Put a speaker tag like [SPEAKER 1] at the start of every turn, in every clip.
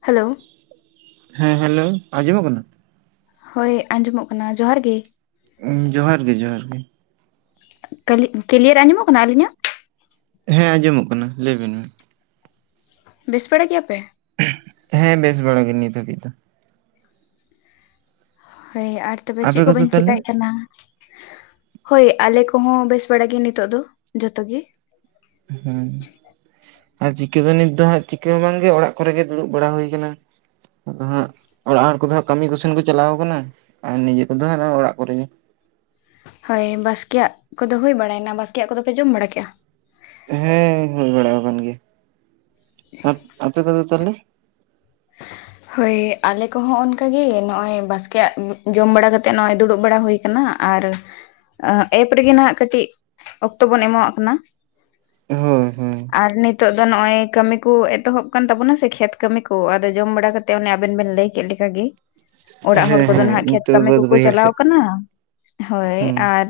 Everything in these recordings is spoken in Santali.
[SPEAKER 1] ᱦᱮᱞᱳ
[SPEAKER 2] ᱦᱮᱸ ᱦᱮᱞᱳ ᱟᱸᱡᱚᱢᱚᱜ ᱠᱟᱱᱟ?
[SPEAKER 1] ᱦᱳᱭ ᱟᱸᱡᱚᱢᱚᱜ ᱠᱟᱱᱟ ᱡᱚᱦᱟᱨ ᱜᱤ
[SPEAKER 2] ᱡᱚᱦᱟᱨ ᱜᱮ ᱡᱚᱦᱟᱨ ᱜᱮ᱾
[SPEAKER 1] ᱠᱟᱹᱞᱤ ᱠᱞᱤᱭᱟᱨ ᱟᱸᱡᱚᱢᱚᱜ ᱠᱟᱱᱟ ᱟ. ᱞᱤᱧᱟᱜ?
[SPEAKER 2] ᱦᱮᱸ ᱟᱸᱡᱚᱢᱚᱜ ᱠᱟᱱᱟ ᱞᱟᱹᱭ ᱵᱤᱱ
[SPEAKER 1] ᱵᱮᱥ ᱵᱟᱲᱟ ᱜᱮᱭᱟᱯᱮ
[SPEAKER 2] ᱦᱮᱸ ᱵᱮᱥ ᱵᱟᱲᱚᱜ ᱜᱮ ᱱᱤᱛ ᱦᱟᱹᱵᱤᱡ ᱫᱚ
[SPEAKER 1] ᱦᱳᱭ ᱟᱨ ᱛᱚᱵᱮ
[SPEAKER 2] ᱟᱯᱮ
[SPEAKER 1] ᱪᱮᱫ
[SPEAKER 2] ᱠᱚᱫᱚ
[SPEAKER 1] ᱠᱚᱵᱮᱱ
[SPEAKER 2] ᱛᱟᱦᱚᱞᱮ?
[SPEAKER 1] ᱪᱤᱠᱟᱭᱮᱫ ᱠᱟᱱᱟ ᱦᱳᱭ ᱟᱞᱮ ᱠᱚᱦᱚᱸ ᱵᱮᱥ ᱵᱟᱲᱟ ᱜᱮ ᱱᱤᱛᱳᱜ ᱫᱚ ᱡᱚᱛᱚ ᱜᱮ
[SPEAKER 2] ᱦᱩ ᱟᱨ ᱪᱤᱠᱟᱹ ᱫᱚ ᱱᱤᱛ ᱫᱚ ᱦᱟᱸᱜ ᱪᱤᱠᱟᱹ ᱦᱚᱸ ᱵᱟᱝᱜᱮ ᱚᱲᱟᱜ ᱠᱚᱨᱮ ᱜᱮ ᱫᱩᱲᱩᱵ ᱵᱟᱲᱟ ᱦᱩᱭ ᱟᱠᱟᱱᱟ ᱟᱫᱚ ᱦᱟᱸᱜ ᱚᱲᱟᱜ ᱦᱚᱲ ᱠᱚᱫᱚ ᱦᱟᱸᱜ ᱠᱟᱹᱢᱤ ᱠᱚᱥᱮᱱ ᱠᱚ ᱪᱟᱞᱟᱣ ᱟᱠᱟᱱᱟ ᱟᱨ ᱱᱤᱡᱮ ᱠᱚᱫᱚ ᱦᱟᱸᱜ ᱚᱲᱟᱜ ᱠᱚᱨᱮ ᱜᱤ
[SPEAKER 1] ᱦᱳᱭ ᱵᱟᱥᱠᱮᱭᱟᱜ ᱠᱚᱫᱚ ᱦᱩᱭᱳ ᱵᱟᱲᱟᱭᱱᱟ ᱵᱟᱥᱠᱮᱭᱟᱜ ᱠᱚᱫᱚᱯᱮ ᱡᱚᱢ ᱵᱟᱲᱟ ᱠᱮᱜᱼᱟ?
[SPEAKER 2] ᱦᱮᱸ ᱦᱩᱭ ᱵᱟᱲᱟ ᱟᱠᱟᱱ ᱜᱮᱭᱟ ᱟᱯᱮ ᱠᱚᱫᱚ ᱛᱟᱦᱚᱞᱮ ᱦ [inaudible]
[SPEAKER 1] ᱦᱳᱭ ᱟᱞᱮ ᱠᱚᱦᱚᱸ ᱚᱱᱠᱟ ᱜᱮ ᱱᱚᱜᱼᱚᱭ ᱵᱟᱥᱠᱮᱭᱟᱜ ᱡᱚᱢ ᱵᱟᱲᱟ ᱠᱟᱛᱮ ᱱᱚᱜᱼᱚᱭ ᱫᱩᱲᱩᱵ ᱵᱟᱲᱟ ᱦᱩᱭ ᱟᱠᱟᱱᱟ ᱟᱨ ᱮᱯ ᱨᱮᱜᱮ ᱱᱟᱷᱟᱜ ᱠᱟᱹᱴᱤᱡ ᱚᱠᱛᱚ ᱵᱚᱱ ᱮᱢᱟᱣᱟᱜ ᱠᱟᱱᱟ
[SPEAKER 2] ᱦᱳᱭ ᱦᱳᱭ
[SPEAKER 1] ᱟᱨ ᱱᱤᱛᱳᱜ ᱫᱚ ᱱᱚᱜᱼᱚᱭ ᱠᱟᱹᱢᱤ ᱠᱚ ᱮᱛᱚᱦᱚᱵ ᱠᱟᱱ ᱛᱟᱵᱚᱱᱟ ᱥᱮ ᱠᱷᱮᱛ ᱠᱟᱹᱢᱤ ᱠᱚ ᱠᱚ ᱟᱫᱚ ᱡᱚᱢ ᱵᱟᱲᱟ ᱠᱟᱛᱮ ᱚᱱᱮ ᱟᱵᱮᱱ ᱵᱮᱱ ᱞᱟᱹᱭ ᱠᱮᱫ ᱞᱮᱠᱟᱜᱤ ᱚᱲᱟᱜ ᱦᱚᱲ
[SPEAKER 2] ᱦᱮᱸ
[SPEAKER 1] ᱠᱚᱫᱚ
[SPEAKER 2] ᱦᱮᱸ
[SPEAKER 1] ᱱᱟᱦᱟᱜ ᱠᱷᱮᱛ
[SPEAKER 2] ᱱᱤᱛᱚᱜ ᱫᱚ
[SPEAKER 1] ᱠᱟᱹᱢᱤ
[SPEAKER 2] ᱵᱟᱹᱫ
[SPEAKER 1] ᱠᱚᱠᱚ
[SPEAKER 2] ᱵᱟᱹᱭᱦᱟᱹᱲ
[SPEAKER 1] ᱪᱟᱞᱟᱣ
[SPEAKER 2] ᱥᱮᱫ
[SPEAKER 1] ᱠᱟᱱᱟ ᱦᱳᱭ
[SPEAKER 2] ᱦᱩᱸ
[SPEAKER 1] ᱟᱨ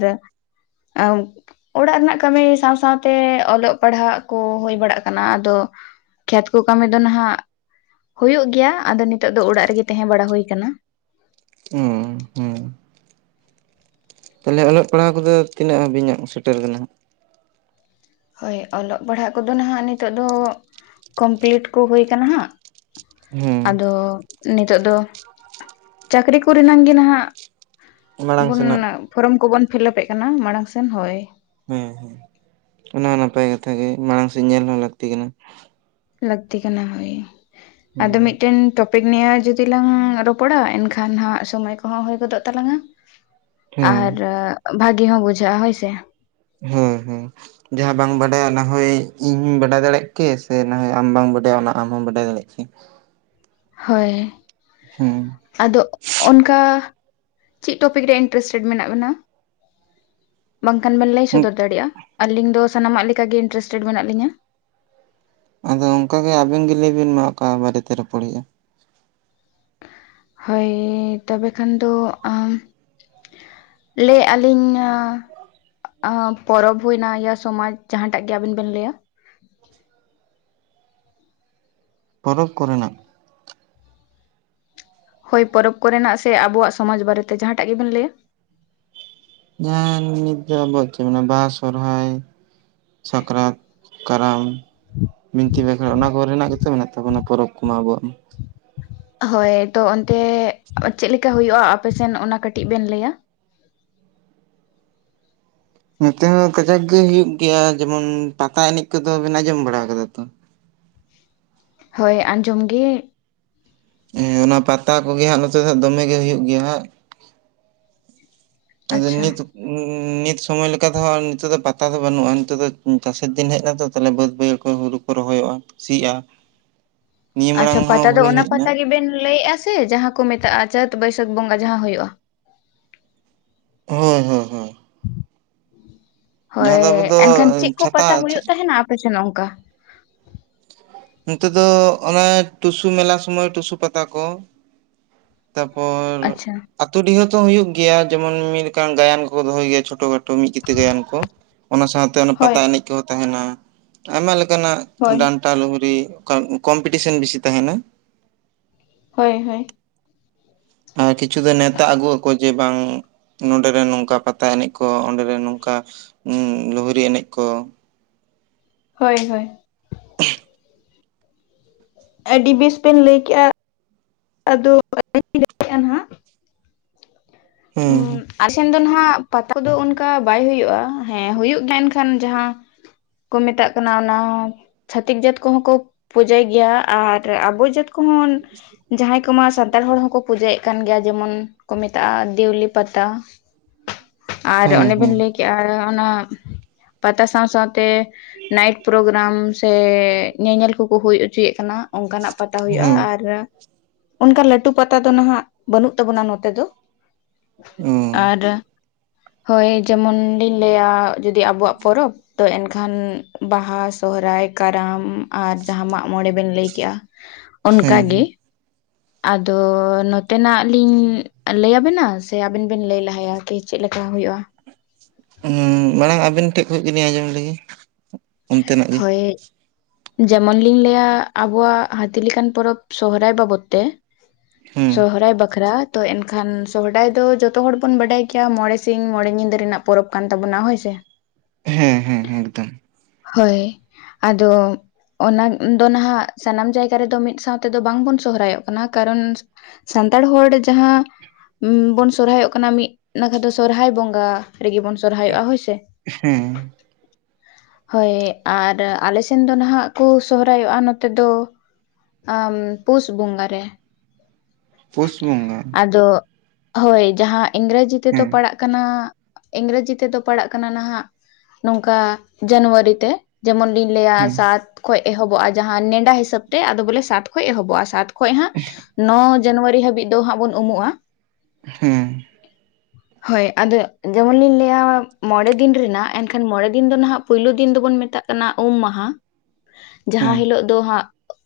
[SPEAKER 1] ᱟᱵ [unintelligible] ᱚᱲᱟᱜ ᱨᱮᱱᱟᱜ ᱠᱟᱹᱢᱤ ᱥᱟᱶ ᱥᱟᱶᱟᱛᱮ ᱚᱞᱚᱜ ᱯᱟᱲᱦᱟᱜ ᱠᱚ ᱦᱩᱭ ᱵᱟᱲᱟᱜ ᱠᱟᱱᱟ ᱟᱫᱚ ᱠᱷᱮᱛ ᱠᱚ ᱠᱟ. ᱢᱤ ᱫᱚ ᱱᱟᱦᱟᱜ ᱦᱩᱭᱩᱜ ᱜᱮᱭᱟ ᱟᱫᱚ ᱱᱤᱛᱚᱜ ᱫᱚ ᱚᱲᱟᱜ ᱨᱮᱜᱮ ᱛᱟᱦᱮᱸ ᱵᱟᱲᱟ ᱦᱳᱭᱟᱠᱟᱱᱟ
[SPEAKER 2] ᱦᱩᱸ ᱦᱮᱸ ᱛᱟᱦᱚᱞᱮ ᱚᱞᱚᱜ ᱯᱟᱲᱦᱟᱣ ᱠᱚᱫᱚ ᱛᱤᱱᱟᱹᱜ ᱦᱟᱹᱵᱤᱡ ᱥᱮᱴᱮᱨ ᱠᱟᱱᱟ ᱦᱟᱸᱜ
[SPEAKER 1] ᱦᱳᱭ ᱚᱞᱚᱜ ᱯᱟᱲᱦᱟᱜ ᱠᱚᱫᱚ ᱱᱟᱦᱜ ᱱᱤᱛᱚᱜ ᱫᱚ ᱠᱚᱢᱯᱞᱤᱴ ᱠᱚ ᱦᱩᱭ ᱠᱟᱱᱟ ᱦᱟᱸᱜ
[SPEAKER 2] ᱦᱮᱸ
[SPEAKER 1] ᱟᱫᱚ ᱱᱤᱛᱚᱜᱜ ᱫᱚ ᱪᱟᱹᱠᱨᱤ ᱠᱚᱨᱮᱱᱟᱝ ᱜᱮ ᱱᱟᱦᱟᱜ
[SPEAKER 2] ᱢᱟᱲᱟᱝ
[SPEAKER 1] ᱵᱚᱱ
[SPEAKER 2] ᱥᱮᱱᱟᱜ
[SPEAKER 1] ᱯᱷᱨᱚᱢ ᱠᱚᱵᱚᱱ ᱯᱷᱤᱞᱟᱯᱮᱫ ᱠᱟᱱᱟ ᱢᱟᱲᱟᱝ ᱥᱮᱱ ᱦᱳᱭ
[SPEAKER 2] ᱦᱮᱸ ᱦᱮᱸ ᱚᱱᱟ ᱦᱚᱸ ᱱᱟᱯᱟᱭ ᱠᱟᱛᱷᱟ ᱜᱮ ᱢᱟᱲᱟᱝ ᱥᱮᱫ ᱧᱮᱞ ᱦᱚᱸ ᱞᱟᱹᱠᱛᱤ ᱠᱟᱱᱟ
[SPEAKER 1] ᱞᱟᱹᱠᱛᱤ ᱠᱟᱱᱟ ᱦᱳᱭ ᱟᱫᱚ
[SPEAKER 2] ᱦᱩᱸ
[SPEAKER 1] ᱢᱤᱫᱴᱮᱱ ᱴᱚ ᱯᱤᱠ ᱱᱤᱭᱟᱹ ᱡᱩᱫᱤ ᱞᱟᱝ ᱨᱚᱯᱚᱲᱟ ᱮᱱᱠᱷᱟᱱ ᱦᱟᱸᱜ ᱥᱚᱢᱚᱭ ᱠᱚᱦᱚᱸ ᱦᱩᱭ ᱜᱚᱫᱚᱜ ᱛᱟᱞᱟᱝᱼᱟ
[SPEAKER 2] ᱦᱮᱸ
[SPEAKER 1] ᱟᱨ ᱵᱷᱟᱹᱜᱮ ᱦᱚᱸ ᱵᱩᱡᱷᱟᱹᱜᱼᱟ ᱦᱳᱭᱥᱮ
[SPEAKER 2] ᱦᱮᱸ ᱦᱮᱸ ᱡᱟᱦᱟᱸ ᱵᱟᱝ ᱵᱟᱰᱟᱭᱟ ᱚᱱᱟᱦᱳᱭ ᱤᱧ ᱵᱟᱰᱟᱭ ᱫᱟᱲᱮᱭᱟᱜ ᱠᱮ ᱥᱮ ᱱᱟ ᱟᱢ ᱵᱟᱢ ᱵᱟᱰᱟᱭᱟ ᱚᱱᱟ ᱟᱢ ᱦᱚᱢ ᱵᱟᱰᱟᱭ ᱫᱟᱲᱮᱭᱟᱜ ᱠᱮ
[SPEAKER 1] ᱦᱳᱭ
[SPEAKER 2] ᱦᱮᱸ
[SPEAKER 1] ᱟᱫᱚ ᱚᱱᱠᱟ ᱪᱮᱫ ᱴᱚᱯᱤᱠ ᱨᱮ ᱤᱱᱴᱟᱨᱮᱥᱴᱮᱰ ᱢᱮᱱᱟᱜ ᱵᱤᱱᱟ
[SPEAKER 2] [inaudible]
[SPEAKER 1] ᱵᱟᱝᱠᱷᱟᱱ ᱵᱮᱱ ᱞᱟᱹᱭ ᱥᱚᱫᱚᱨ ᱫᱟᱲᱮᱭᱟᱜᱼᱟ ᱟᱹᱞᱤᱧ ᱫᱚ ᱥᱟᱱᱟᱢᱟᱜ ᱞᱮᱠᱟᱜᱮ ᱤᱱᱴᱟᱨᱮᱥᱴᱮᱰ ᱢᱮᱱᱟᱜ ᱞᱤᱧᱟ
[SPEAKER 2] ᱟᱫᱚ ᱚᱱᱠᱟᱜᱮ ᱟᱵᱤᱱ ᱜᱮ ᱞᱟᱹᱭ ᱵᱤᱱ ᱢᱟ ᱚᱠᱟ ᱵᱟᱨᱮᱛᱮ ᱨᱚᱯᱚᱲ ᱦᱩᱭᱩᱜᱼᱟ
[SPEAKER 1] ᱦᱳᱭ ᱛᱚᱵᱮ ᱠᱷᱟᱱ ᱫᱚ ᱟᱢ ᱞᱟᱹᱭᱮᱫ ᱟᱹᱞᱤᱧ ᱯᱚᱨᱚᱵᱽ ᱦᱩᱭᱱᱟ ᱭᱟ ᱥᱚᱢᱟᱡ ᱡᱟᱦᱟᱸᱴᱟᱜ ᱜᱮ ᱟᱵᱤᱱ ᱵᱤᱱ ᱞᱟᱹᱭᱟ
[SPEAKER 2] ᱯᱚᱨᱚᱵᱽ ᱠᱚᱨᱮᱱᱟᱜ
[SPEAKER 1] ᱦᱳᱭ ᱯᱚᱨᱚᱵᱽ ᱠᱚᱨᱮᱱᱟᱜ ᱥᱮ ᱟᱵᱚᱣᱟᱜ ᱥᱚᱢᱟᱡᱽ ᱵᱟᱨᱮᱛᱮ ᱡᱟᱦᱟᱸᱴᱟᱜ ᱜᱮᱵᱮᱱ ᱞᱟᱹᱭᱟ
[SPEAKER 2] ᱡᱟᱦᱟᱸ ᱱᱤᱛ ᱫᱚ ᱟᱵᱚᱣᱟᱜ ᱪᱮᱫ ᱵᱟᱦᱟ ᱥᱚᱷᱚᱨᱟᱭ ᱥᱟᱠᱨᱟᱛ ᱠᱟᱨᱟᱢ ᱵᱤᱱᱛᱤ ᱵᱟᱠᱷᱮᱬ ᱚᱱᱟ ᱠᱚᱨᱮᱱᱟᱜ ᱜᱮᱛᱚ ᱢᱮᱱᱟᱜ ᱛᱟᱵᱚᱱᱟ ᱯᱚᱨᱚᱵᱽ ᱠᱚᱢᱟ ᱟᱵᱚᱣᱟᱜ ᱢᱟ
[SPEAKER 1] ᱦᱳᱭ ᱛᱚ ᱚᱱᱛᱮ ᱪᱮᱫ ᱞᱮᱠᱟ ᱦᱳᱭᱳᱜᱼᱟ ᱟᱯᱮᱥᱱ ᱚᱱᱟ ᱠᱟᱹᱴᱤᱡ ᱵᱮᱱ ᱞᱟᱹᱭᱟ
[SPEAKER 2] ᱱᱚᱛᱮ ᱦᱚᱸ ᱠᱟᱡᱟᱠ ᱜᱮ ᱦᱳᱭᱳᱜ ᱜᱮᱭᱟ ᱡᱮᱢᱚᱱ ᱯᱟᱛᱟ ᱮᱱᱮᱡ ᱠᱚᱫᱚ ᱵᱮᱱ ᱟᱸᱡᱚᱢ ᱵᱟᱲᱟ ᱠᱟᱫᱟ ᱛᱚ
[SPEAKER 1] ᱦᱳᱭ ᱟᱸᱡᱚᱢ ᱜᱮ
[SPEAKER 2] ᱦᱮᱸ ᱚᱱᱟ ᱯᱟᱛᱟ ᱠᱚᱜᱮ ᱦᱟᱸᱜ ᱱᱚᱛᱮ ᱫᱚ ᱦᱟᱸᱜ ᱫᱚᱢᱮ ᱜᱮ ᱦᱩᱭᱩᱜ ᱜᱮᱭᱟ ᱦᱟᱸᱜ ᱟᱫᱚ
[SPEAKER 1] ᱟᱪᱪᱷᱟ
[SPEAKER 2] ᱱᱤᱛ ᱱᱤᱛ ᱥᱚᱢᱚᱭ ᱞᱮᱠᱟ ᱛᱮᱦᱚᱸ ᱱᱤᱛᱚᱜ ᱫᱚ ᱯᱟᱛᱟ ᱫᱚ ᱵᱟᱹᱱᱩᱜᱼᱟ ᱱᱤᱛᱚᱜ ᱫᱚ ᱪᱟᱥᱮᱨ ᱫᱤᱱ ᱦᱮᱡ ᱮᱱᱟ ᱛᱚ ᱛᱟᱦᱮ ᱵᱟᱹᱫ ᱵᱟᱹᱭᱦᱟᱹᱲ ᱦᱩᱲᱩ ᱠᱚ ᱨᱚᱦᱚᱭᱚᱜᱼᱟ ᱥᱤᱜᱼᱟ ᱱᱤᱭᱟᱹ ᱢᱟᱲᱟᱝ
[SPEAKER 1] ᱟᱪᱪᱷᱟ
[SPEAKER 2] ᱦᱚᱸ
[SPEAKER 1] ᱯᱟᱛᱟ ᱫᱚ
[SPEAKER 2] ᱦᱩᱭ
[SPEAKER 1] ᱚᱱᱟ
[SPEAKER 2] ᱦᱮᱡ ᱮᱱᱟ
[SPEAKER 1] ᱯᱟᱛᱟ ᱜᱮᱵᱤᱱ ᱞᱟᱹᱭᱮ ᱟᱥᱮ ᱡᱟᱦᱟᱸ ᱠᱚ ᱢᱮᱛᱟᱜᱼᱟ ᱪᱟᱹᱛ ᱵᱟᱹᱭᱥᱟᱹᱠ ᱵᱚᱸᱜᱟ ᱡᱟᱦᱟᱸ ᱦᱩᱭᱩᱜᱼᱟ
[SPEAKER 2] ᱦᱳᱭ ᱦᱳᱭ ᱦᱳᱭ ᱡᱟᱦᱟᱸ
[SPEAKER 1] ᱦᱳᱭ
[SPEAKER 2] ᱫᱚ ᱟᱵᱚ ᱫᱚ
[SPEAKER 1] ᱮᱱᱠᱷᱟᱱ ᱪᱮᱫ ᱠᱚ
[SPEAKER 2] ᱪᱷᱟᱛᱟ
[SPEAKER 1] ᱯᱟᱛᱟ ᱦᱩᱭᱩᱜ ᱛᱟᱦᱮᱱᱟ ᱟᱯᱮ ᱥᱮᱱ ᱚᱱᱠᱟ
[SPEAKER 2] ᱱᱚᱛᱮ ᱫᱚ ᱚᱱᱮ ᱴᱩᱥᱩ ᱢᱮᱞᱟ ᱥᱚᱢᱚᱭ ᱴᱩᱥᱩ ᱯᱟᱛᱟ ᱠᱚ ᱛᱟᱯᱚᱨ
[SPEAKER 1] ᱟᱪᱪᱷᱟ?
[SPEAKER 2] ᱟᱛᱳ ᱰᱤᱦᱟᱹ ᱛᱚ ᱦᱳᱭᱳᱜ ᱜᱮᱭᱟ ᱡᱮᱢᱚᱱ ᱢᱤᱫ ᱞᱮᱠᱟᱱ ᱜᱟᱭᱟᱱ ᱠᱚᱠᱚ ᱫᱚᱦᱚᱭ ᱜᱮᱭᱟ ᱪᱷᱳᱴᱳ ᱠᱷᱟᱴᱳ ᱢᱤᱫ ᱠᱤᱛᱟᱹ ᱜᱟᱭᱟᱱ ᱠᱚ ᱚᱱᱟ ᱥᱟᱶᱛᱮ ᱚᱱᱟ
[SPEAKER 1] ᱦᱳᱭ
[SPEAKER 2] ᱯᱟᱛᱟ ᱮᱱᱮᱡ ᱠᱚᱦᱚᱸ ᱛᱟᱦᱮᱱᱟ ᱟᱭᱢᱟ ᱞᱮᱠᱟᱱᱟᱜ
[SPEAKER 1] ᱦᱳᱭ
[SPEAKER 2] ᱰᱟᱱᱴᱟ ᱞᱩᱜᱦᱽᱲᱤ ᱚᱱᱠᱟ ᱠᱚᱢᱯᱤᱴᱤᱥᱚᱱ ᱵᱮᱥᱤ ᱛᱟᱦᱮᱱᱟ
[SPEAKER 1] ᱦᱳᱭ ᱦᱳᱭ
[SPEAKER 2] ᱦᱮᱸ ᱠᱤᱪᱷᱩ ᱫᱚ ᱱᱮᱶᱛᱟ ᱟᱹᱜᱩ ᱟᱠᱚ ᱡᱮ ᱵᱟᱝ ᱱᱚᱰᱮ ᱨᱮᱱ ᱱᱚᱝᱠᱟ ᱯᱟᱛᱟ ᱮᱱᱮᱡ ᱠᱚ ᱚᱸᱰᱮ ᱨᱮᱱ ᱱᱚᱝᱠᱟ ᱞᱩᱦᱤᱨᱤ ᱮᱱᱮᱡ ᱠᱚ
[SPEAKER 1] ᱦᱳᱭ ᱦᱳᱭ
[SPEAKER 2] [inaudible]
[SPEAKER 1] ᱟᱹᱰᱤ ᱵᱮᱥ ᱵᱤᱱ ᱞᱟᱹᱭ ᱠᱮᱜᱼᱟ ᱟᱫᱚ [inaudible] ᱱᱟᱦᱟᱜ
[SPEAKER 2] ᱦᱮᱸ
[SPEAKER 1] ᱟᱞᱮᱥᱮᱱ ᱫᱚ ᱦᱟᱸᱜ ᱯᱟᱛᱟ ᱠᱚᱫᱚ ᱚᱱᱠᱟ ᱵᱟᱭ ᱦᱩᱭᱩᱜᱼᱟ ᱦᱮᱸ ᱦᱩᱭᱩᱜ ᱜᱮᱭᱟ ᱮᱱ ᱠᱷᱟᱱ ᱡᱟᱦᱟᱸ ᱠᱚ ᱢᱮᱛᱟᱜ ᱠᱟᱱᱟ ᱚᱱᱟ ᱪᱷᱟᱹᱛᱤᱠ ᱡᱟᱹᱛ ᱠᱚᱦᱚᱸ ᱠᱚ ᱯᱩᱡᱟᱹᱭ ᱜᱮᱭᱟ ᱟᱨ ᱟᱵᱚ ᱡᱟᱹᱛ ᱦᱚᱸ ᱡᱟᱦᱟᱸᱭ ᱠᱚᱢᱟ ᱥᱟᱱᱛᱟᱲ ᱦᱚᱲ ᱦᱚᱸᱠᱚ ᱯᱩᱡᱟᱹᱭᱮ ᱠᱟᱱ ᱜᱮᱭᱟ ᱡᱮᱢᱚᱱ ᱠᱚ ᱢᱮᱛᱟᱜᱼᱟ ᱫᱮᱣᱞᱤ ᱯᱟᱛᱟ ᱟᱨ
[SPEAKER 2] ᱦᱮᱸ
[SPEAKER 1] ᱚᱱᱮ ᱵᱤᱱ
[SPEAKER 2] ᱦᱮᱸ
[SPEAKER 1] ᱞᱟᱹᱭ ᱠᱮᱜᱼᱟ ᱚᱱᱟ ᱯᱟᱛᱟ ᱥᱟᱶ ᱥᱟᱶᱛᱮ ᱱᱟᱭᱤᱴ ᱯᱨᱳᱜᱨᱟᱢ ᱥᱮ ᱧᱮᱧᱮᱞ ᱠᱚᱠᱚ ᱦᱩᱭ ᱚᱪᱚᱭᱮᱜ ᱠᱟᱱᱟ ᱚᱱᱠᱟᱱᱟᱜ ᱯᱟᱛᱟ ᱦᱩᱭᱩᱜᱼᱟ
[SPEAKER 2] ᱦᱮᱸ
[SPEAKER 1] ᱟᱨ ᱚᱱᱠᱟ ᱞᱟᱹᱴᱩ ᱯᱟᱛᱟ ᱫᱚ ᱱᱟᱦᱟᱜ ᱵᱟᱹᱱᱩᱜ ᱛᱟᱵᱚᱱᱟ ᱱᱚᱛᱮ ᱫᱚ
[SPEAKER 2] ᱦᱮᱸ
[SPEAKER 1] ᱟᱨ ᱦᱳᱭ ᱡᱮᱢᱚᱱ ᱞᱤᱧ ᱞᱟᱹᱭᱟ ᱡᱩᱫᱤ ᱟᱵᱚᱣᱟᱜ ᱯᱚᱨᱚᱵᱽ ᱛᱚ ᱮᱱ ᱠᱷᱟᱱ ᱵᱟᱦᱟ ᱥᱚᱦᱚᱨᱟᱭ ᱠᱟᱨᱟᱢ ᱟᱨ ᱡᱟᱦᱟᱸ ᱢᱟᱜ ᱢᱚᱬᱮ ᱵᱮᱱ ᱞᱟᱹᱭ ᱠᱮᱜᱼᱟ
[SPEAKER 2] [inaudible]
[SPEAKER 1] ᱚᱱᱠᱟ ᱜᱮ ᱟᱫᱚ ᱱᱚᱛᱮᱱᱟᱜ ᱞᱤᱧ ᱞᱟᱹᱭᱟ ᱵᱤᱱᱟ ᱥᱮ ᱟᱵᱤᱱ ᱵᱤᱱ ᱞᱟᱹᱭ ᱞᱟᱦᱟᱭᱟ ᱠᱤ ᱪᱮᱫ ᱞᱮᱠᱟ ᱦᱩᱭᱩᱜᱼᱟ
[SPEAKER 2] ᱩᱸ ᱢᱟᱲᱟᱝ ᱟᱹᱵᱤᱱ ᱴᱷᱮᱱ ᱠᱷᱚᱡ ᱜᱮᱞᱤᱧ ᱟᱸᱡᱚᱢ ᱞᱮᱜᱮ ᱚᱱᱛᱮᱱᱟᱜ ᱜᱮ
[SPEAKER 1] ᱦᱳᱭ ᱡᱮᱢᱚᱱ ᱞᱤᱧ ᱞᱟᱹᱭᱟ ᱟᱵᱚᱣᱟᱜ ᱦᱟᱹᱛᱤ ᱞᱮᱠᱟᱱ ᱯᱚᱨᱚᱵᱽ ᱥᱚᱦᱚᱨᱟᱭ ᱵᱟᱵᱚᱛ ᱛᱮ
[SPEAKER 2] ᱦᱮᱸ
[SPEAKER 1] ᱥᱚᱦᱚᱨᱟᱭ ᱵᱟᱠᱷᱨᱟ ᱛᱚ ᱮᱱ ᱠᱷᱟᱱ ᱥᱚᱦᱚᱰᱟᱭ ᱫᱚ ᱡᱚᱛᱚ ᱦᱚᱲ ᱵᱚᱱ ᱵᱟᱰᱟᱭ ᱜᱮᱭᱟ ᱢᱚᱬᱮ ᱥᱤᱧ ᱢᱚᱬᱮ ᱧᱤᱫᱟᱹ ᱨᱮᱱᱟᱜ ᱯᱚᱨᱚᱵᱽ ᱠᱟᱱ ᱛᱟᱵᱚᱱᱟ ᱦᱳᱭ ᱥᱮ
[SPEAKER 2] ᱦᱮᱸ ᱦᱮᱸ ᱮᱠᱫᱚᱢ
[SPEAKER 1] ᱦᱳᱭ ᱟᱫᱚ ᱚᱱᱟ ᱫᱚ ᱱᱟᱦᱟᱜ ᱥᱟᱱᱟᱢ ᱡᱟᱭᱜᱟ ᱨᱮᱫᱚ ᱢᱤᱫ ᱥᱟᱶᱛᱮ ᱫᱚ ᱵᱟᱝ ᱵᱚᱱ ᱥᱚᱦᱚᱨᱟᱭ ᱚᱜ ᱠᱟᱱᱟ ᱠᱟᱨᱚᱱ ᱥᱟᱱᱛᱟᱲ ᱦᱚᱲ ᱨᱮ ᱡᱟᱦᱟᱸ ᱵᱚᱱ ᱥᱚᱨᱦᱟᱭᱚᱜ ᱠᱟᱱᱟ ᱢᱤᱫ ᱱᱟᱠᱷᱟ ᱫᱚ ᱥᱚᱨᱦᱟᱭ ᱵᱚᱸᱜᱟ ᱨᱮᱜᱮ ᱵᱚᱱ ᱥᱚᱨᱦᱟᱭᱚᱜᱼᱟ ᱦᱳᱭ ᱥᱮ
[SPEAKER 2] ᱦᱮᱸ
[SPEAKER 1] ᱦᱳᱭ ᱟᱨ ᱟᱞᱮ ᱥᱮᱱ ᱫᱚ ᱱᱟᱦᱟᱜ ᱠᱩ ᱥᱚᱦᱚᱨᱟᱭ ᱚᱜᱼᱟ ᱱᱚᱛᱮ ᱫᱚ ᱟᱸᱢ ᱯᱩᱥ ᱵᱚᱸᱜᱟ ᱨᱮ
[SPEAKER 2] ᱯᱳᱥ ᱵᱚᱸᱜᱟ
[SPEAKER 1] ᱟᱫᱚ ᱦᱳᱭ ᱡᱟᱦᱟᱸ ᱤᱝᱨᱮᱡᱤ
[SPEAKER 2] ᱦᱮᱸ
[SPEAKER 1] ᱛᱮᱫᱚ ᱯᱟᱲᱟᱜ ᱠᱟᱱᱟ ᱤᱝᱨᱮᱡᱤ ᱛᱮᱫᱚ ᱯᱟᱲᱟᱜ ᱠᱟᱱᱟ ᱱᱟᱦᱟᱜ ᱱᱚᱝᱠᱟ ᱡᱟᱱᱩᱣᱟᱨᱤ ᱛᱮ ᱡᱮᱢᱚᱱ ᱞᱤᱧ ᱞᱟᱹᱭᱟ
[SPEAKER 2] ᱦᱮᱸ
[SPEAKER 1] ᱥᱟᱛ ᱠᱷᱚᱡ ᱮᱦᱚᱵᱚᱜᱼᱟ ᱡᱟᱦᱟᱸ ᱱᱮᱰᱟ ᱦᱤᱥᱟᱹᱵ ᱛᱮ ᱟᱫᱚ ᱵᱚᱞᱮ ᱥᱟᱛ ᱠᱷᱚᱡ ᱮᱦᱚᱵᱚᱜᱼᱟ ᱥᱟᱛ ᱠᱷᱚᱡ ᱦᱟᱸᱜ ᱱᱚ ᱡᱟᱱᱩᱣᱟᱨᱤ ᱦᱟᱹᱵᱤᱡ ᱫᱚ ᱦᱟᱸᱜ ᱵᱚᱱ ᱩᱢᱩᱜᱼᱟ
[SPEAKER 2] ᱦᱮᱸ
[SPEAKER 1] ᱦᱳᱭ ᱟᱫᱚ ᱡᱮᱢᱚᱱ ᱞᱤᱧ ᱞᱟᱹᱭᱟ ᱢᱚᱬᱮ ᱫᱤᱱ ᱨᱮᱱᱟᱜ ᱮᱱ ᱠᱷᱟᱱ ᱢᱚᱬᱮ ᱫᱤᱱ ᱫᱚ ᱱᱟᱦᱟᱜ ᱯᱩᱭᱞᱩ ᱫᱤᱱ ᱫᱚᱵᱚᱱ ᱢᱮᱛᱟᱜ ᱠᱟᱱᱟ ᱩᱢ ᱢᱟᱦᱟ ᱡᱟᱦᱟᱸ
[SPEAKER 2] ᱦᱮᱸ
[SPEAKER 1] ᱦᱤᱞᱳᱜ ᱫᱚ ᱦᱟᱸᱜ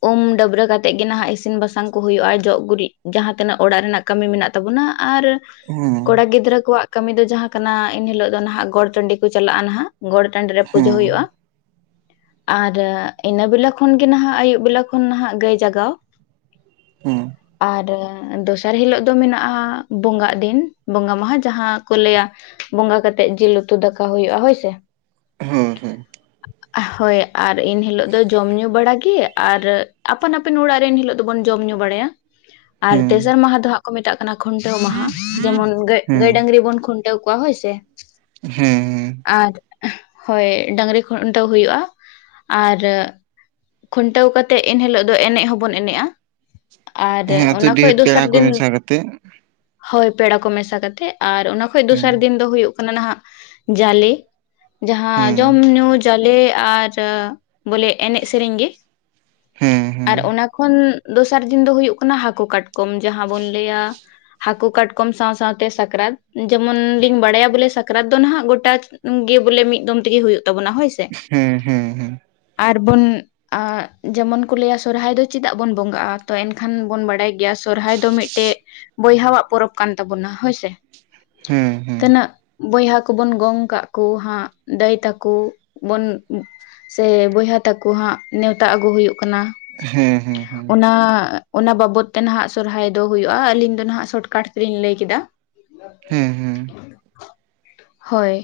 [SPEAKER 1] ᱩᱢ ᱰᱟᱹᱵᱨᱟᱹ ᱠᱟᱛᱮᱜ ᱜᱮ ᱱᱟᱦᱟᱜ ᱤᱥᱤᱱ ᱵᱟᱥᱟᱝ ᱠᱚ ᱦᱩᱭᱩᱜᱼᱟ ᱡᱚᱜ ᱜᱩᱨᱤᱡ ᱡᱟᱦᱟᱸ ᱛᱤᱱᱟᱹᱜ ᱚᱲᱟᱜ ᱨᱮᱱᱟᱜ ᱠᱟᱹᱢᱤ ᱢᱮᱱᱟᱜ ᱛᱟᱵᱚᱱᱟ ᱟᱨ
[SPEAKER 2] ᱦᱮᱸ
[SPEAKER 1] ᱠᱚᱲᱟ ᱜᱤᱫᱽᱨᱟᱹ ᱠᱚᱣᱟᱜ ᱠᱟᱹᱢᱤ ᱫᱚ ᱡᱟᱦᱟᱸ ᱠᱟᱱᱟ ᱮᱱ ᱦᱤᱞᱳᱜ ᱫᱚ ᱱᱟᱦᱟᱜ ᱜᱚᱴ ᱴᱟᱺᱰᱤ ᱠᱚ ᱪᱟᱞᱟᱜᱼᱟ ᱱᱟᱦᱟᱜ ᱜᱚᱲ ᱴᱟᱺᱰᱤ ᱨᱮ ᱯᱩᱡᱟᱹ ᱦᱩᱭᱩᱜᱼᱟ
[SPEAKER 2] ᱦᱮᱸ
[SPEAKER 1] ᱟᱨ ᱤᱱᱟᱹ ᱵᱮᱞᱟ ᱠᱷᱚᱱ ᱜᱮ ᱱᱟᱦᱟᱜ ᱟᱹᱭᱩᱵ ᱵᱮᱞᱟ ᱠᱷᱚᱱ ᱱᱟᱦᱟᱜ ᱜᱟᱹᱭ ᱡᱟᱜᱟᱣ
[SPEAKER 2] ᱦᱮᱸ
[SPEAKER 1] ᱟᱨ ᱫᱚᱥᱟᱨ ᱦᱤᱞᱳᱜ ᱫᱚ ᱢᱮᱱᱟᱜᱼᱟ ᱵᱚᱸᱜᱟᱜ ᱫᱤᱱ ᱵᱚᱸᱜᱟ ᱢᱟᱦᱟ ᱡᱟᱦᱟᱸ ᱠᱚ ᱞᱟᱹᱭᱟ ᱵᱚᱸᱜᱟ ᱠᱟᱛᱮᱜ ᱡᱤᱞ ᱩᱛᱩ ᱫᱟᱠᱟ ᱦᱩᱭᱩᱜᱼᱟ ᱦᱳᱭ ᱥᱮ
[SPEAKER 2] ᱦᱳᱭ ᱦᱳᱭ
[SPEAKER 1] ᱦᱳᱭ ᱟᱨ ᱮᱱ ᱦᱤᱞᱳᱜ ᱫᱚ ᱡᱚᱢ ᱧᱩ ᱵᱟᱲᱟ ᱜᱤ ᱟᱨ ᱟᱯᱟᱱ ᱟᱹᱯᱤᱱ ᱚᱲᱟᱜ ᱨᱮᱱ ᱮᱱ ᱦᱤᱞᱳᱜ ᱫᱚ ᱵᱚᱱ ᱡᱚᱢ ᱧᱩ ᱵᱟᱲᱟᱭᱟ ᱟᱨ
[SPEAKER 2] ᱦᱮᱸ
[SPEAKER 1] ᱛᱮᱥᱟᱨ ᱢᱟᱦᱟ ᱫᱚ ᱦᱟᱸᱜ ᱠᱚ ᱢᱮᱛᱟᱜ ᱠᱟᱱᱟ ᱠᱷᱩᱱᱴᱟᱹᱣ ᱢᱟᱦᱟ ᱡᱮᱢᱚᱱ ᱜᱟᱹᱭ ᱜᱟᱹᱭ
[SPEAKER 2] ᱦᱮᱸ
[SPEAKER 1] ᱰᱟᱝᱨᱤ ᱵᱚᱱ ᱠᱷᱩᱱᱴᱟᱹᱣ ᱠᱚᱣᱟ ᱦᱳᱭ ᱥᱮ
[SPEAKER 2] [inaudible] ᱦᱮᱸ ᱮᱸ
[SPEAKER 1] ᱟᱨ ᱦᱳᱭ ᱰᱟᱝᱨᱤ ᱠᱷᱩᱱᱴᱟᱹᱣ ᱦᱩᱭᱩᱜᱼᱟ ᱟᱨ ᱠᱷᱩᱱᱴᱟᱹᱣ ᱠᱟᱛᱮᱜ ᱮᱱᱦᱤᱞᱳᱜ ᱫᱚ ᱮᱱᱮᱡ ᱦᱚᱸᱵᱚᱱ ᱮᱱᱮᱡᱼᱟ ᱟᱨ
[SPEAKER 2] ᱦᱮᱸ ᱟᱹᱛᱩ
[SPEAKER 1] ᱚᱱᱟ ᱠᱷᱚᱡ
[SPEAKER 2] ᱰᱤᱦᱟᱹᱛ
[SPEAKER 1] ᱫᱚᱥᱟᱨ
[SPEAKER 2] ᱯᱮᱲᱟ ᱠᱚ
[SPEAKER 1] ᱫᱤᱱ
[SPEAKER 2] ᱢᱮᱥᱟ ᱠᱟᱛᱮᱜ
[SPEAKER 1] ᱦᱳᱭ ᱯᱮᱲᱟ ᱠᱚ ᱢᱮᱥᱟ ᱠᱟᱛᱮᱜ ᱟᱨ ᱚᱱᱟ ᱠᱷᱚᱱᱚᱡ
[SPEAKER 2] ᱦᱮᱸ
[SPEAKER 1] ᱫᱚᱥᱟᱨ ᱫᱤᱱ ᱫᱚ ᱦᱩᱭᱩᱜ ᱠᱟᱱᱟ ᱱᱟᱦᱟᱜ ᱡᱟᱞᱮ ᱡᱟᱦᱟᱸ
[SPEAKER 2] ᱦᱮᱸ
[SPEAKER 1] ᱡᱚᱢ ᱧᱩ ᱡᱟᱞᱮ ᱟᱨ ᱵᱚᱞᱮ ᱮᱱᱮᱡ ᱥᱮᱨᱮᱧ ᱜᱮ
[SPEAKER 2] ᱦᱮᱸ ᱦᱮᱸ
[SPEAKER 1] ᱟᱨ ᱚᱱᱟ ᱠᱷᱚᱱ ᱫᱚᱥᱟᱨ ᱫᱤᱱ ᱫᱚ ᱦᱩᱭᱩᱜ ᱠᱟᱱᱟ ᱦᱟᱹᱠᱩ ᱠᱟᱴᱠᱚᱢ ᱡᱟᱦᱟᱸ ᱵᱚᱱ ᱞᱟᱹᱭᱟ ᱦᱟᱹᱠᱩ ᱠᱟᱴᱠᱚᱢ ᱥᱟᱶ ᱥᱟᱶᱛᱮ ᱥᱟᱠᱨᱟᱛ ᱡᱮᱢᱚᱱ ᱞᱤᱧ ᱵᱟᱲᱟᱭᱟ ᱵᱚᱞᱮ ᱥᱟᱠᱨᱟᱛ ᱫᱚ ᱱᱟᱦᱟᱜ ᱜᱚᱴᱟ ᱜᱮ ᱵᱚᱞᱮ ᱢᱤᱫ ᱫᱚᱢ ᱛᱮᱜᱮ ᱦᱩᱭᱩᱜ ᱛᱟᱵᱚᱱᱟ ᱦᱳᱭ ᱥᱮ
[SPEAKER 2] ᱦᱮᱸ ᱦᱮᱸ ᱦᱮᱸ
[SPEAKER 1] ᱟᱨᱵᱚᱱ ᱟᱨ ᱡᱮᱢᱚᱱ ᱠᱚ ᱞᱟᱹᱭᱟ ᱥᱚᱨᱦᱟᱭ ᱫᱚ ᱪᱮᱫᱟᱜ ᱵᱚᱱ ᱵᱚᱸᱜᱟᱜᱼᱟ ᱛᱚ ᱮᱱᱠᱷᱟᱱ ᱵᱚᱱ ᱵᱟᱰᱟᱭ ᱜᱮᱭᱟ ᱥᱚᱨᱦᱟᱭ ᱫᱚ ᱢᱤᱫᱴᱮᱡ ᱵᱚᱭᱦᱟᱣᱟᱜ ᱯᱚᱨᱚᱵᱽ ᱠᱟᱱ ᱛᱟᱵᱚᱱᱟ ᱦᱳᱭᱥᱮ
[SPEAKER 2] ᱦᱮᱸ ᱦᱮᱸ ᱦᱮᱸ
[SPEAKER 1] ᱛᱤᱱᱟᱹᱜ ᱵᱚᱭᱦᱟ ᱠᱚᱵᱚᱱ ᱜᱚᱝ ᱠᱟᱜ ᱠᱚ ᱦᱟᱸᱜ ᱫᱟᱹᱭ ᱛᱟᱠᱚ ᱵᱚᱱ ᱥᱮ ᱵᱚᱭᱦᱟ ᱛᱟᱠᱚ ᱦᱟᱸᱜ ᱱᱮᱣᱛᱟ ᱟᱹᱜᱩ ᱦᱩᱭᱩᱜ ᱠᱟᱱᱟ
[SPEAKER 2] ᱦᱮᱸ ᱦᱮᱸ
[SPEAKER 1] ᱚᱱᱟ ᱚᱱᱟ ᱵᱟᱵᱚᱛ ᱛᱮ ᱱᱟᱦᱟᱜ ᱥᱚᱨᱦᱟᱭ ᱫᱚ ᱦᱩᱭᱩᱜᱼᱟ ᱟᱞᱤᱧ ᱫᱚ ᱱᱟᱦᱟᱜ ᱥᱚᱨᱚᱴᱠᱟᱴ ᱛᱮᱞᱤᱧ ᱞᱟᱹᱭᱠᱮᱫᱟ
[SPEAKER 2] ᱦᱮᱸ ᱦᱮᱸ
[SPEAKER 1] ᱦᱳᱭ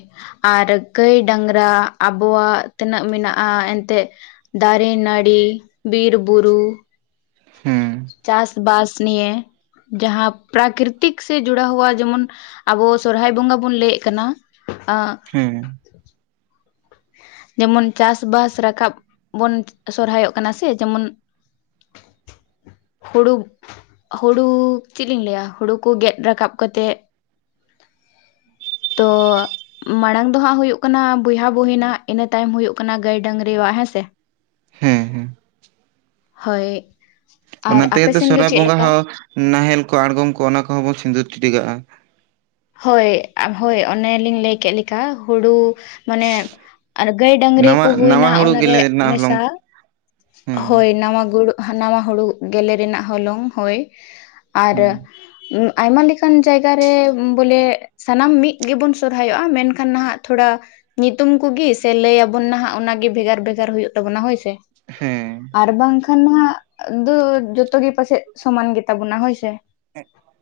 [SPEAKER 1] ᱟᱨ ᱜᱟᱹᱭ ᱰᱟᱝᱨᱟ ᱟᱵᱚᱣᱟᱜ ᱛᱤᱱᱟᱹᱜ ᱢᱮᱱᱟᱜᱼᱟ ᱮᱱᱛᱮᱫ ᱫᱟᱨᱮ ᱱᱟᱹᱲᱤ ᱵᱤᱨ ᱵᱩᱨᱩ
[SPEAKER 2] ᱦᱮᱸ
[SPEAKER 1] ᱪᱟᱥᱵᱟᱥ ᱱᱤᱭᱮ ᱡᱟᱦᱟᱸ ᱯᱨᱟᱠᱨᱤᱛᱤᱠ ᱥᱮ ᱡᱩᱚᱲᱟᱣ ᱦᱩᱣᱟ ᱡᱮᱢᱚᱱ ᱟᱵᱚ ᱥᱚᱨᱦᱟᱭ ᱵᱚᱸᱜᱟ ᱵᱚᱱ ᱞᱟᱹᱭᱮᱫ ᱠᱟᱱᱟ ᱮ
[SPEAKER 2] ᱦᱮᱸ
[SPEAKER 1] ᱡᱮᱢᱚᱱ ᱪᱟᱥᱵᱟᱥ ᱨᱟᱠᱟᱵ ᱵᱚᱱ ᱥᱚᱨᱦᱟᱭᱚᱜ ᱠᱟᱱᱟ ᱥᱮ ᱡᱮᱢᱚᱱ ᱦᱩᱲᱳᱩ ᱦᱩᱲᱩ ᱪᱮᱫ ᱞᱤᱧ ᱞᱟᱹᱭᱟ ᱦᱩᱲᱩ ᱠᱚ ᱜᱮᱫ ᱨᱟᱠᱟᱵ ᱠᱟᱛᱮ ᱛᱚ ᱢᱟᱲᱟᱝ ᱫᱚ ᱦᱟᱸᱜ ᱦᱩᱭᱩᱜ ᱠᱟᱱᱟ ᱵᱚᱭᱦᱟ ᱵᱩᱦᱤᱱᱟᱜ ᱤᱱᱟᱹ ᱛᱟᱭᱱᱚᱢ ᱦᱩᱭᱩᱜ ᱠᱟᱱᱟ ᱜᱟᱹᱭ ᱰᱟᱺᱝᱨᱤᱭᱟᱜ ᱦᱮᱸᱥᱮ
[SPEAKER 2] ᱦᱮᱸ ᱦᱮᱸ
[SPEAKER 1] ᱦᱳᱭ ᱟᱨ
[SPEAKER 2] ᱚᱱᱟ
[SPEAKER 1] ᱟᱯᱮ
[SPEAKER 2] ᱛᱮᱜ
[SPEAKER 1] ᱥᱮᱱ ᱫᱚ
[SPEAKER 2] ᱥᱚᱨᱦᱟᱭ
[SPEAKER 1] ᱪᱮᱫ
[SPEAKER 2] ᱵᱚᱸᱜᱟ
[SPEAKER 1] ᱞᱮᱠᱟ
[SPEAKER 2] ᱦᱚᱸ ᱱᱟᱦᱮᱞ ᱠᱚ ᱟᱬᱜᱚᱢ ᱠᱚ ᱚᱱᱟ ᱠᱚᱦᱚᱸ ᱵᱚᱱ ᱥᱤᱸᱫᱩᱨ ᱴᱤᱰᱤᱜᱟᱜᱼᱟ
[SPEAKER 1] ᱦᱳᱭ ᱦᱳᱭ ᱚᱱᱮᱞᱤᱧ ᱞᱟᱹᱭ ᱠᱮᱫ ᱞᱮᱠᱟ ᱦᱩᱲᱩ ᱢᱟᱱᱮ ᱟᱨ ᱜᱟᱹᱭ ᱰᱟᱺᱝᱨᱤ
[SPEAKER 2] ᱱᱟᱣᱟ
[SPEAKER 1] ᱠᱚ ᱦᱩᱭᱱᱟ
[SPEAKER 2] ᱱᱟᱣᱟ ᱦᱩᱲᱩ
[SPEAKER 1] ᱚᱱᱟᱨᱮ
[SPEAKER 2] ᱜᱮᱞᱮ ᱨᱮᱱᱟᱜ ᱦᱚᱞᱚᱝ
[SPEAKER 1] ᱢᱮᱥᱟ
[SPEAKER 2] ᱦᱮᱸ
[SPEAKER 1] ᱦᱳᱭ ᱱᱟᱣᱟ ᱜᱩᱲᱩ ᱱᱟᱣᱟ ᱦᱩᱲᱩ ᱜᱮᱞᱮ ᱨᱮᱱᱟᱜ ᱦᱚᱞᱚᱝ ᱦᱳᱭ ᱟᱨ
[SPEAKER 2] ᱦᱮᱸ
[SPEAKER 1] ᱟᱭᱢᱟ ᱞᱮᱠᱟᱱ ᱡᱟᱭᱜᱟᱨᱮ ᱵᱚᱞᱮ ᱥᱟᱱᱟᱢ ᱢᱤᱫ ᱜᱮᱵᱚᱱ ᱥᱚᱨᱦᱟᱭᱚᱜᱼᱟ ᱢᱮᱱᱠᱷᱟᱱ ᱱᱟᱦᱟᱜ ᱛᱷᱚᱲᱟ ᱧᱩᱛᱩᱢ ᱠᱚᱜᱮ ᱥᱮ ᱞᱟᱹᱭ ᱟᱵᱚᱱ ᱱᱟᱦᱟᱜ ᱚᱱᱟᱜᱤ ᱵᱷᱮᱜᱟᱨ ᱵᱷᱮᱜᱟᱨ ᱦᱩᱭᱩᱜ ᱛᱟᱵᱚᱱᱟ ᱦᱳᱭᱥᱮ
[SPEAKER 2] ᱦᱮᱸ
[SPEAKER 1] ᱟᱨ ᱵᱟᱝᱠᱷᱟᱱ ᱱᱟᱦᱟᱜ, ᱫᱚ ᱡᱚᱛᱚ ᱜᱮ ᱯᱟᱪᱮᱡ ᱥᱚᱢᱟᱱ ᱜᱮᱛᱟᱵᱚᱱᱟ ᱦᱳᱭᱥᱮ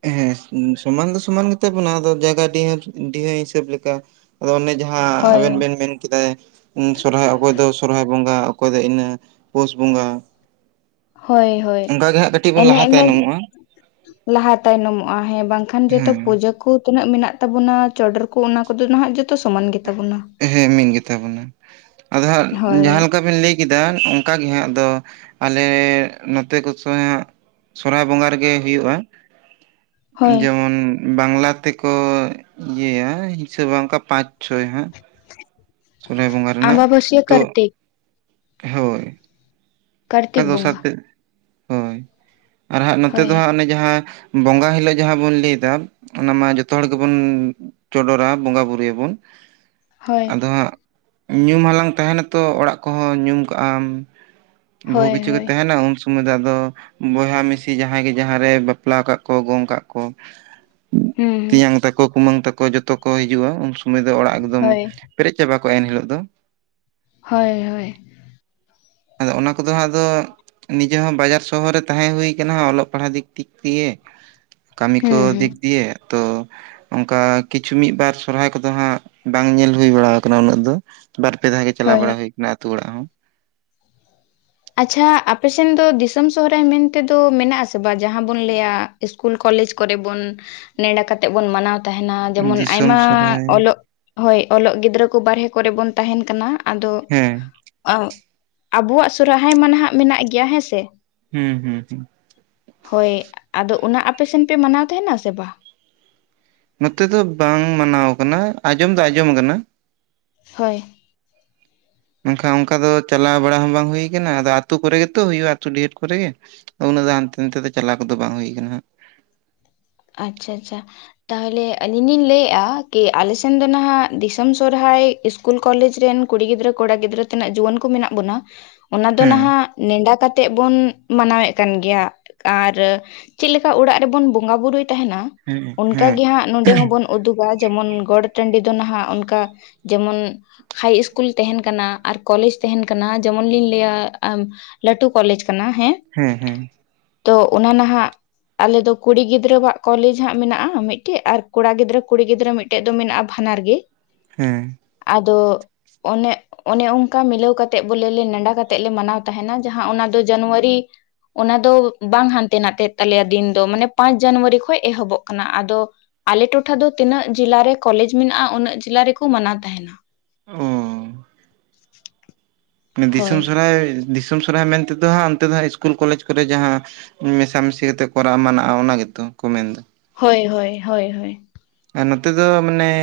[SPEAKER 2] ᱦᱮᱸ ᱥᱚᱢᱟᱱ ᱫᱚ ᱥᱚᱢᱟᱱ ᱜᱮᱛᱟ ᱵᱚᱱᱟ, ᱟᱫᱚ ᱡᱟᱭᱜᱟ ᱰᱤᱦᱟᱹ, ᱰᱤᱦᱟᱹ ᱦᱤᱥᱟᱹᱵ ᱞᱮᱠᱟ ᱟᱫᱚ ᱚᱱᱮ ᱡᱟᱦᱟᱸᱻ
[SPEAKER 1] ᱦᱳᱭ
[SPEAKER 2] ᱟᱵᱮᱱ ᱵᱮᱱ ᱢᱮᱱ ᱠᱮᱫᱟ ᱥᱚᱨᱦᱟᱭ ᱚᱠᱚᱭ ᱫᱚ ᱥᱚᱨᱦᱟᱭ ᱵᱚᱸᱜᱟ ᱚᱠᱚᱭ ᱫᱚ ᱤᱱᱟᱹ ᱯᱩᱥ ᱵᱚᱸᱜᱟ
[SPEAKER 1] ᱦᱳᱭ ᱦᱳᱭ
[SPEAKER 2] ᱚᱱᱠᱟ ᱜᱮ ᱦᱟᱸᱜ ᱠᱟᱹᱴᱤᱡ ᱵᱚᱱ
[SPEAKER 1] ᱚᱱᱮ
[SPEAKER 2] ᱞᱟᱦᱟ
[SPEAKER 1] ᱤᱱᱟᱹ
[SPEAKER 2] ᱛᱟᱭᱱᱚᱢᱚᱜᱼᱟ
[SPEAKER 1] ᱞᱟᱦᱟ ᱛᱟᱭᱱᱚᱢᱚᱜᱼᱟ ᱦᱮᱸ ᱵᱟᱝᱠᱷᱟᱱ ᱡᱚᱛᱚ
[SPEAKER 2] ᱦᱮᱸ
[SPEAKER 1] ᱯᱩᱡᱟᱹ ᱠᱚ ᱛᱤᱱᱟᱹᱜ ᱢᱮᱱᱟᱜ ᱛᱟᱵᱚᱱᱟ ᱪᱚᱰᱚᱨ ᱠᱚ ᱚᱱᱟ ᱠᱚᱫᱚ ᱱᱟᱦᱟᱜ ᱡᱚᱛᱚ ᱥᱚᱢᱟᱱ ᱜᱮᱛᱟᱵᱚᱱᱟ
[SPEAKER 2] ᱦᱮᱸ ᱢᱤᱫ ᱜᱮᱛᱟ ᱵᱚᱱᱟ ᱟᱫᱚ ᱦᱟᱸᱜ
[SPEAKER 1] ᱦᱳᱭ
[SPEAKER 2] ᱡᱟᱦᱟᱸ ᱞᱮᱠᱟᱵᱤᱱ ᱞᱟᱹᱭ ᱠᱮᱫᱟ ᱚᱱᱠᱟᱜ ᱜᱮ ᱦᱟᱸᱜ ᱟᱫᱚ ᱟᱞᱮ ᱱᱚᱛᱮ ᱠᱚᱥ ᱦᱟᱸᱜ ᱥᱚᱨᱦᱟᱭ ᱵᱚᱸᱜᱟ ᱨᱮᱜᱮ ᱦᱩᱭᱩᱜᱼᱟ
[SPEAKER 1] ᱦᱳᱭ
[SPEAKER 2] ᱡᱮᱢᱚᱱ ᱵᱟᱝᱞᱟ ᱛᱮᱠᱚ ᱤᱭᱟᱹᱭᱟ ᱦᱤᱥᱟᱹᱵᱟ ᱚᱝᱠᱟ ᱯᱟᱸᱪ ᱪᱷᱚᱭ ᱦᱟᱸᱜ ᱥᱚᱦᱚᱨᱟᱭ ᱵᱚᱸᱜᱟ ᱨᱮᱱᱟᱜ
[SPEAKER 1] ᱟᱢᱵᱟᱵᱟᱹᱥᱭᱟᱹ
[SPEAKER 2] ᱛᱚ
[SPEAKER 1] ᱠᱟᱨᱛᱮ
[SPEAKER 2] ᱚᱱᱠᱟ
[SPEAKER 1] ᱠᱟᱨᱛᱤᱠ
[SPEAKER 2] ᱫᱚᱥᱟᱨ
[SPEAKER 1] ᱵᱚᱸᱜᱟ
[SPEAKER 2] ᱛᱮ ᱦᱳᱭ ᱟᱨ ᱦᱟᱸᱜ ᱱᱚᱛᱮ ᱫᱚ
[SPEAKER 1] ᱦᱳᱭ
[SPEAKER 2] ᱦᱟᱸᱜ ᱚᱱᱮ ᱡᱟᱦᱟᱸ ᱵᱚᱸᱜᱟ ᱦᱤᱞᱳᱜ ᱡᱟᱦᱟᱸ ᱵᱚᱱ ᱞᱟᱹᱭ ᱮᱫᱟ ᱚᱱᱟ ᱢᱟ ᱡᱚᱛᱚ ᱦᱚᱲ ᱜᱮᱵᱚᱱᱻ ᱪᱚᱰᱚᱨᱟ, ᱵᱚᱸᱜᱟ ᱵᱩᱨᱩᱭᱟᱵᱚᱱ
[SPEAKER 1] ᱦᱳᱭ
[SPEAKER 2] ᱟᱫᱚ ᱦᱟᱸᱜ ᱧᱩᱢ ᱦᱟᱞᱟᱝ ᱛᱟᱦᱮᱱᱟᱛᱚ, ᱚᱲᱟᱜ ᱠᱚᱦᱚᱸ ᱧᱩᱢ ᱠᱟᱜᱼᱟᱢ ᱵᱩᱦᱩ
[SPEAKER 1] ᱦᱳᱭ
[SPEAKER 2] ᱠᱤᱪᱷᱩ ᱜᱮ
[SPEAKER 1] ᱦᱳᱭ
[SPEAKER 2] ᱛᱟᱦᱮᱱᱟ ᱩᱱ ᱥᱚᱢ ᱥᱚᱢᱚᱭ ᱫᱚ ᱟᱫᱚ, ᱵᱚᱭᱦᱟ ᱢᱤᱥᱤ ᱡᱟᱦᱟᱸᱭ ᱜᱮ ᱡᱟᱦᱟᱸᱨᱮ ᱵᱟᱯᱞᱟ ᱠᱟᱜ ᱠᱚ ᱜᱚᱝ ᱠᱟᱜ ᱠᱚ
[SPEAKER 1] ᱦᱩᱸ ᱦᱩᱸ
[SPEAKER 2] ᱛᱮᱧᱟᱝ ᱛᱟᱠᱚ, ᱠᱩᱢᱟᱹᱝ ᱛᱟᱠᱚ ᱡᱚᱛᱚ ᱠᱚ ᱦᱤᱡᱩᱜᱼᱟ ᱩᱱᱚᱥᱚᱢᱚᱭ ᱥᱚᱢᱚᱭ ᱫᱚ ᱚᱲᱟᱜ ᱮᱠᱫᱚᱢ
[SPEAKER 1] ᱦᱳᱭ
[SPEAKER 2] ᱯᱮᱨᱮᱡ ᱪᱟᱵᱟ ᱠᱚᱜᱼᱟ, ᱮᱱᱦᱤᱞᱳᱜ ᱫᱚ
[SPEAKER 1] ᱦᱳᱭ ᱦᱳᱭ
[SPEAKER 2] ᱟᱫᱚ ᱚᱱᱟ ᱠᱚᱫᱚ ᱦᱟᱸᱜ ᱫᱚ, ᱱᱤᱡᱮ ᱦᱚᱸ ᱵᱟᱡᱟᱨ ᱥᱚᱦᱚᱨ ᱨᱮ ᱛᱟᱦᱮᱸ ᱦᱩᱭ ᱠᱟᱱᱟ ᱚᱞᱚᱜ ᱯᱟᱲᱦᱟᱜ ᱫᱤᱠ ᱛᱤᱠ ᱛᱮᱜᱮ ᱠᱟᱹᱢᱤ ᱠᱚ
[SPEAKER 1] ᱦᱩᱸ ᱦᱩᱸ
[SPEAKER 2] ᱫᱤᱠ ᱫᱤᱭᱮ ᱛᱚ ᱚᱱᱠᱟ ᱠᱤᱪᱷᱩ ᱢᱤᱫ ᱵᱟᱨ ᱥᱚᱨᱦᱟᱭ ᱠᱚᱫᱚ ᱦᱟᱸᱜ ᱵᱟᱝ ᱧᱮᱞ ᱦᱩᱭ ᱵᱟᱲᱟ ᱟᱠᱟᱱᱟ ᱩᱱᱟᱹᱜ ᱫᱚ ᱵᱟᱨ ᱯᱮ ᱫᱷᱟᱣ ᱜᱮ ᱪᱟᱣ
[SPEAKER 1] ᱦᱳᱭ
[SPEAKER 2] ᱵᱟᱲᱟ ᱦᱩᱭ ᱟᱠᱟᱱᱟ ᱟᱹᱛᱩ ᱚᱲᱟᱜ ᱦᱚᱸ
[SPEAKER 1] ᱟᱪ ᱪᱷᱟ ᱟᱯᱮᱥᱱ ᱫᱚ, ᱫᱤᱥᱚᱢ ᱥᱚᱦᱚᱨᱟᱭ ᱢᱮᱱ ᱛᱮᱫᱚ ᱢᱮᱱᱟᱜ ᱟᱥᱮ ᱵᱟᱝ ᱡᱟᱦᱟᱸ ᱵᱚᱱ ᱞᱟᱹᱭᱟ ᱤᱥᱠᱩᱞ, ᱠᱚᱞᱮᱡᱽ ᱠᱚᱨᱮ ᱵᱚᱱ ᱱᱮᱰᱟ ᱠᱟᱛᱮᱫ ᱵᱚᱱ ᱢᱟᱱᱟᱣ ᱛᱟᱦᱮᱱᱟ ᱡᱮᱢᱚᱱ
[SPEAKER 2] ᱫᱤᱥᱚᱢ
[SPEAKER 1] ᱟᱭᱢᱟᱻ
[SPEAKER 2] ᱥᱚᱨᱦᱟᱭ
[SPEAKER 1] ᱚᱞᱚᱜ ᱦᱳᱭ ᱚᱞᱚᱜ ᱜᱤᱫᱽᱨᱟᱹ ᱠᱚ ᱵᱟᱨᱦᱮ ᱠᱚᱨᱮ ᱵᱚᱱ ᱛᱟᱦᱮᱱ ᱠᱟᱱᱟ ᱟᱫᱚ
[SPEAKER 2] ᱦᱮᱸ
[SPEAKER 1] ᱟᱜ ᱟᱵᱚᱣᱟᱜ ᱥᱚᱨᱦᱟᱭ ᱢᱟ ᱱᱟᱦᱟᱜ ᱢᱮᱱᱟᱜ ᱜᱮᱭᱟ ᱦᱮᱸᱥᱮ
[SPEAKER 2] ᱦᱩᱸ ᱦᱩᱸ ᱦᱩᱸ
[SPEAKER 1] ᱦᱳᱭ, ᱟᱫᱚ ᱚᱱᱟ ᱟᱯᱮᱥᱱ ᱯᱮ ᱢᱟᱱᱟᱣ ᱛᱟᱦᱮᱱᱟ ᱥᱮ ᱵᱟᱝ
[SPEAKER 2] ᱱᱚᱛᱮ ᱫᱚ ᱵᱟᱝ ᱢᱟᱱᱟᱣ ᱠᱟᱱᱟ, ᱟᱸᱡᱚᱢ ᱫᱚ ᱟᱸᱡᱚᱢ ᱠᱟᱱᱟ
[SPEAKER 1] ᱦᱳᱭ
[SPEAKER 2] ᱢᱮᱱᱠᱷᱟᱱ ᱚᱱᱠᱟ ᱫᱚ ᱪᱟᱞᱟᱣ ᱵᱟᱲᱟ ᱦᱚᱸ ᱵᱟᱝ ᱦᱩᱭ ᱠᱟᱱᱟ ᱟᱫᱚ ᱟᱹᱛᱩ ᱠᱚᱨᱮᱜ ᱜᱮᱛᱚ ᱦᱩᱭᱩᱜᱼᱟ, ᱟᱹᱛᱩ ᱰᱤᱦᱚᱛ ᱠᱚᱨᱮᱜ ᱜᱮ ᱩᱱᱟᱹᱜ ᱫᱚ ᱦᱟᱱᱛᱮ ᱱᱟᱛᱮ ᱫᱚ ᱪᱟᱞᱟᱣ ᱠᱚᱫᱚ ᱵᱟᱝ ᱦᱩᱭ ᱟᱠᱟᱱᱟ
[SPEAKER 1] ᱟᱪ ᱪᱷᱟ ᱟᱪ ᱪᱷᱟ ᱛᱟᱦᱚᱞᱮ ᱟᱹᱞᱤᱧ ᱞᱤᱧ ᱞᱟᱹᱭᱮᱼᱟ ᱠᱤ, ᱟᱞᱮ ᱥᱮᱱ ᱫᱚ ᱱᱟᱦᱟᱜ ᱫᱤᱥᱚᱢ ᱥᱚᱨᱦᱟᱭ ᱤᱥᱠᱩᱞ ᱠᱚᱞᱮᱡᱽ ᱨᱤᱱ ᱠᱩᱲᱤ ᱜᱤᱫᱽᱨᱟᱹ ᱠᱚᱲᱟ ᱜᱤᱫᱽᱨᱟᱹ ᱛᱤᱱᱟᱹᱜ ᱡᱩᱣᱟᱹᱱ ᱠᱚ ᱢᱮᱱᱟᱜ ᱵᱚᱱᱟ ᱚᱱᱟ ᱫᱚ
[SPEAKER 2] ᱦᱟᱸᱜ
[SPEAKER 1] ᱱᱟᱦᱟᱜᱻ ᱱᱮᱰᱟ ᱠᱟᱛᱮ ᱛᱮᱫ ᱵᱚᱱ ᱢᱟᱱᱟᱣᱮᱫ ᱠᱟᱱ ᱜᱮᱭᱟ ᱟᱨ ᱪᱮᱫ ᱞᱮᱠᱟ ᱚᱲᱟᱜ ᱨᱮᱵᱚᱱ ᱵᱚᱸᱜᱟ ᱵᱩᱨᱩᱭᱮᱫ ᱛᱮ ᱛᱟᱦᱮᱱᱟ
[SPEAKER 2] ᱦᱮᱸ
[SPEAKER 1] ᱚᱱᱠᱟ
[SPEAKER 2] ᱦᱮᱸ
[SPEAKER 1] ᱜᱮ ᱦᱟᱸᱜ ᱱᱚᱰᱮ ᱦᱚᱸᱵᱚᱱ ᱩᱫᱩᱜᱟ ᱡᱮᱢᱚᱱ ᱜᱚᱴ ᱴᱟᱺᱰᱤ ᱫᱚ ᱱᱟᱦᱟᱜ ᱚᱱᱠᱟ ᱡᱮᱢᱚᱱᱻ ᱦᱟᱭ ᱤᱥᱠᱩᱞ ᱛᱟᱦᱮᱱ ᱠᱟᱱᱟ ᱟᱨ ᱠᱚᱞᱮᱡᱽ ᱛᱟᱦᱮᱱ ᱠᱟᱱᱟ ᱡᱮᱢᱚᱱ ᱞᱤᱧ ᱞᱟᱹᱭᱟᱻ ᱞᱟᱹᱴᱩ ᱠᱚᱞᱮᱡᱽ ᱠᱟᱱᱟ ᱦᱮᱸ
[SPEAKER 2] ᱦᱮᱸ ᱦᱮᱸ
[SPEAKER 1] ᱛᱚ ᱚᱱᱟ ᱱᱟᱦᱟᱜ ᱟᱞᱮᱫᱚ ᱠᱩᱲᱤ ᱜᱤᱫᱽᱨᱟᱹᱣᱟᱜ ᱠᱚᱞᱮᱡᱽ ᱦᱟᱸᱜ ᱢᱮᱱᱟᱜᱼᱟ ᱢᱤᱫ ᱴᱤᱡ ᱟᱨ ᱠᱚᱲᱟ ᱜᱤᱫᱽᱨᱟᱹ ᱠᱩᱲᱤ ᱜᱤᱫᱽᱨᱟᱹ ᱢᱤᱫ ᱴᱤᱡ ᱫᱚ ᱢᱮᱱᱟᱜᱼᱟ ᱵᱟᱱᱟᱨ ᱜᱮ
[SPEAKER 2] ᱦᱮᱸ
[SPEAKER 1] ᱟᱫᱚᱻ ᱚᱱᱮ ᱚᱱᱮ ᱚᱱᱠᱟ ᱢᱤᱞᱟᱹᱣ ᱠᱟᱛᱮᱜ ᱵᱚᱞᱮ ᱱᱮᱰᱟ ᱠᱟᱛᱮᱜ ᱞᱮ ᱢᱟᱱᱟᱣ ᱛᱟᱦᱮᱱᱟ ᱡᱟᱦᱟᱸ ᱚᱱᱟ ᱫᱚ ᱡᱟᱱᱩᱣᱟᱨᱤ ᱚᱱᱟ ᱫᱚ ᱵᱟᱝ ᱦᱟᱱᱛᱮ ᱱᱟᱛᱮᱜ ᱛᱟᱞᱮᱭᱟ ᱫᱤᱱ ᱫᱚ ᱢᱟᱱᱮ ᱯᱟᱸᱪ ᱡᱟᱱᱩᱣᱟᱨᱤ ᱠᱷᱚᱡ ᱮᱦᱚᱵᱚᱜ ᱠᱟᱱᱟ ᱟᱫᱚ, ᱟᱞᱮ ᱴᱚᱴᱷᱟ ᱫᱚ ᱛᱤᱱᱟᱹᱜ ᱡᱤᱞᱟ ᱨᱮ ᱠᱚᱞᱮᱡᱽ ᱢᱤᱱᱟᱜ-ᱟ ᱩᱱᱟᱹᱜ ᱡᱤᱞᱟ ᱨᱮᱠᱚ ᱢᱟᱱᱟᱣ ᱛᱟᱦᱮᱱᱟ᱾
[SPEAKER 2] ᱦᱩᱸ ᱫᱤᱥᱚᱢ
[SPEAKER 1] ᱦᱳᱭ
[SPEAKER 2] ᱥᱚᱨᱦᱟᱭ ᱫᱤᱥᱚᱢ ᱥᱚᱨᱦᱟᱭ ᱢᱮᱱᱛᱮᱫᱚ ᱦᱟᱸᱜ ᱚᱱᱛᱮ ᱫᱚ ᱦᱟᱸᱜ ᱤᱥᱠᱩᱞ ᱠᱚᱞᱮᱡᱽ ᱠᱚᱨᱮ ᱡᱟᱦᱟᱸ ᱢᱮᱥᱟ ᱢᱤᱥᱤ ᱠᱟᱛᱮᱫ ᱠᱚᱨᱟᱜ ᱢᱟᱱᱟᱜᱼᱟ, ᱚᱱᱟ ᱜᱮᱛᱚ ᱠᱚ ᱢᱮᱱᱫᱟ
[SPEAKER 1] ᱦᱚᱭ ᱦᱚᱭ ᱦᱚᱭ ᱦᱚᱭ
[SPEAKER 2] ᱟᱨ ᱱᱚᱛᱮ ᱫᱚ ᱢᱟᱱᱮ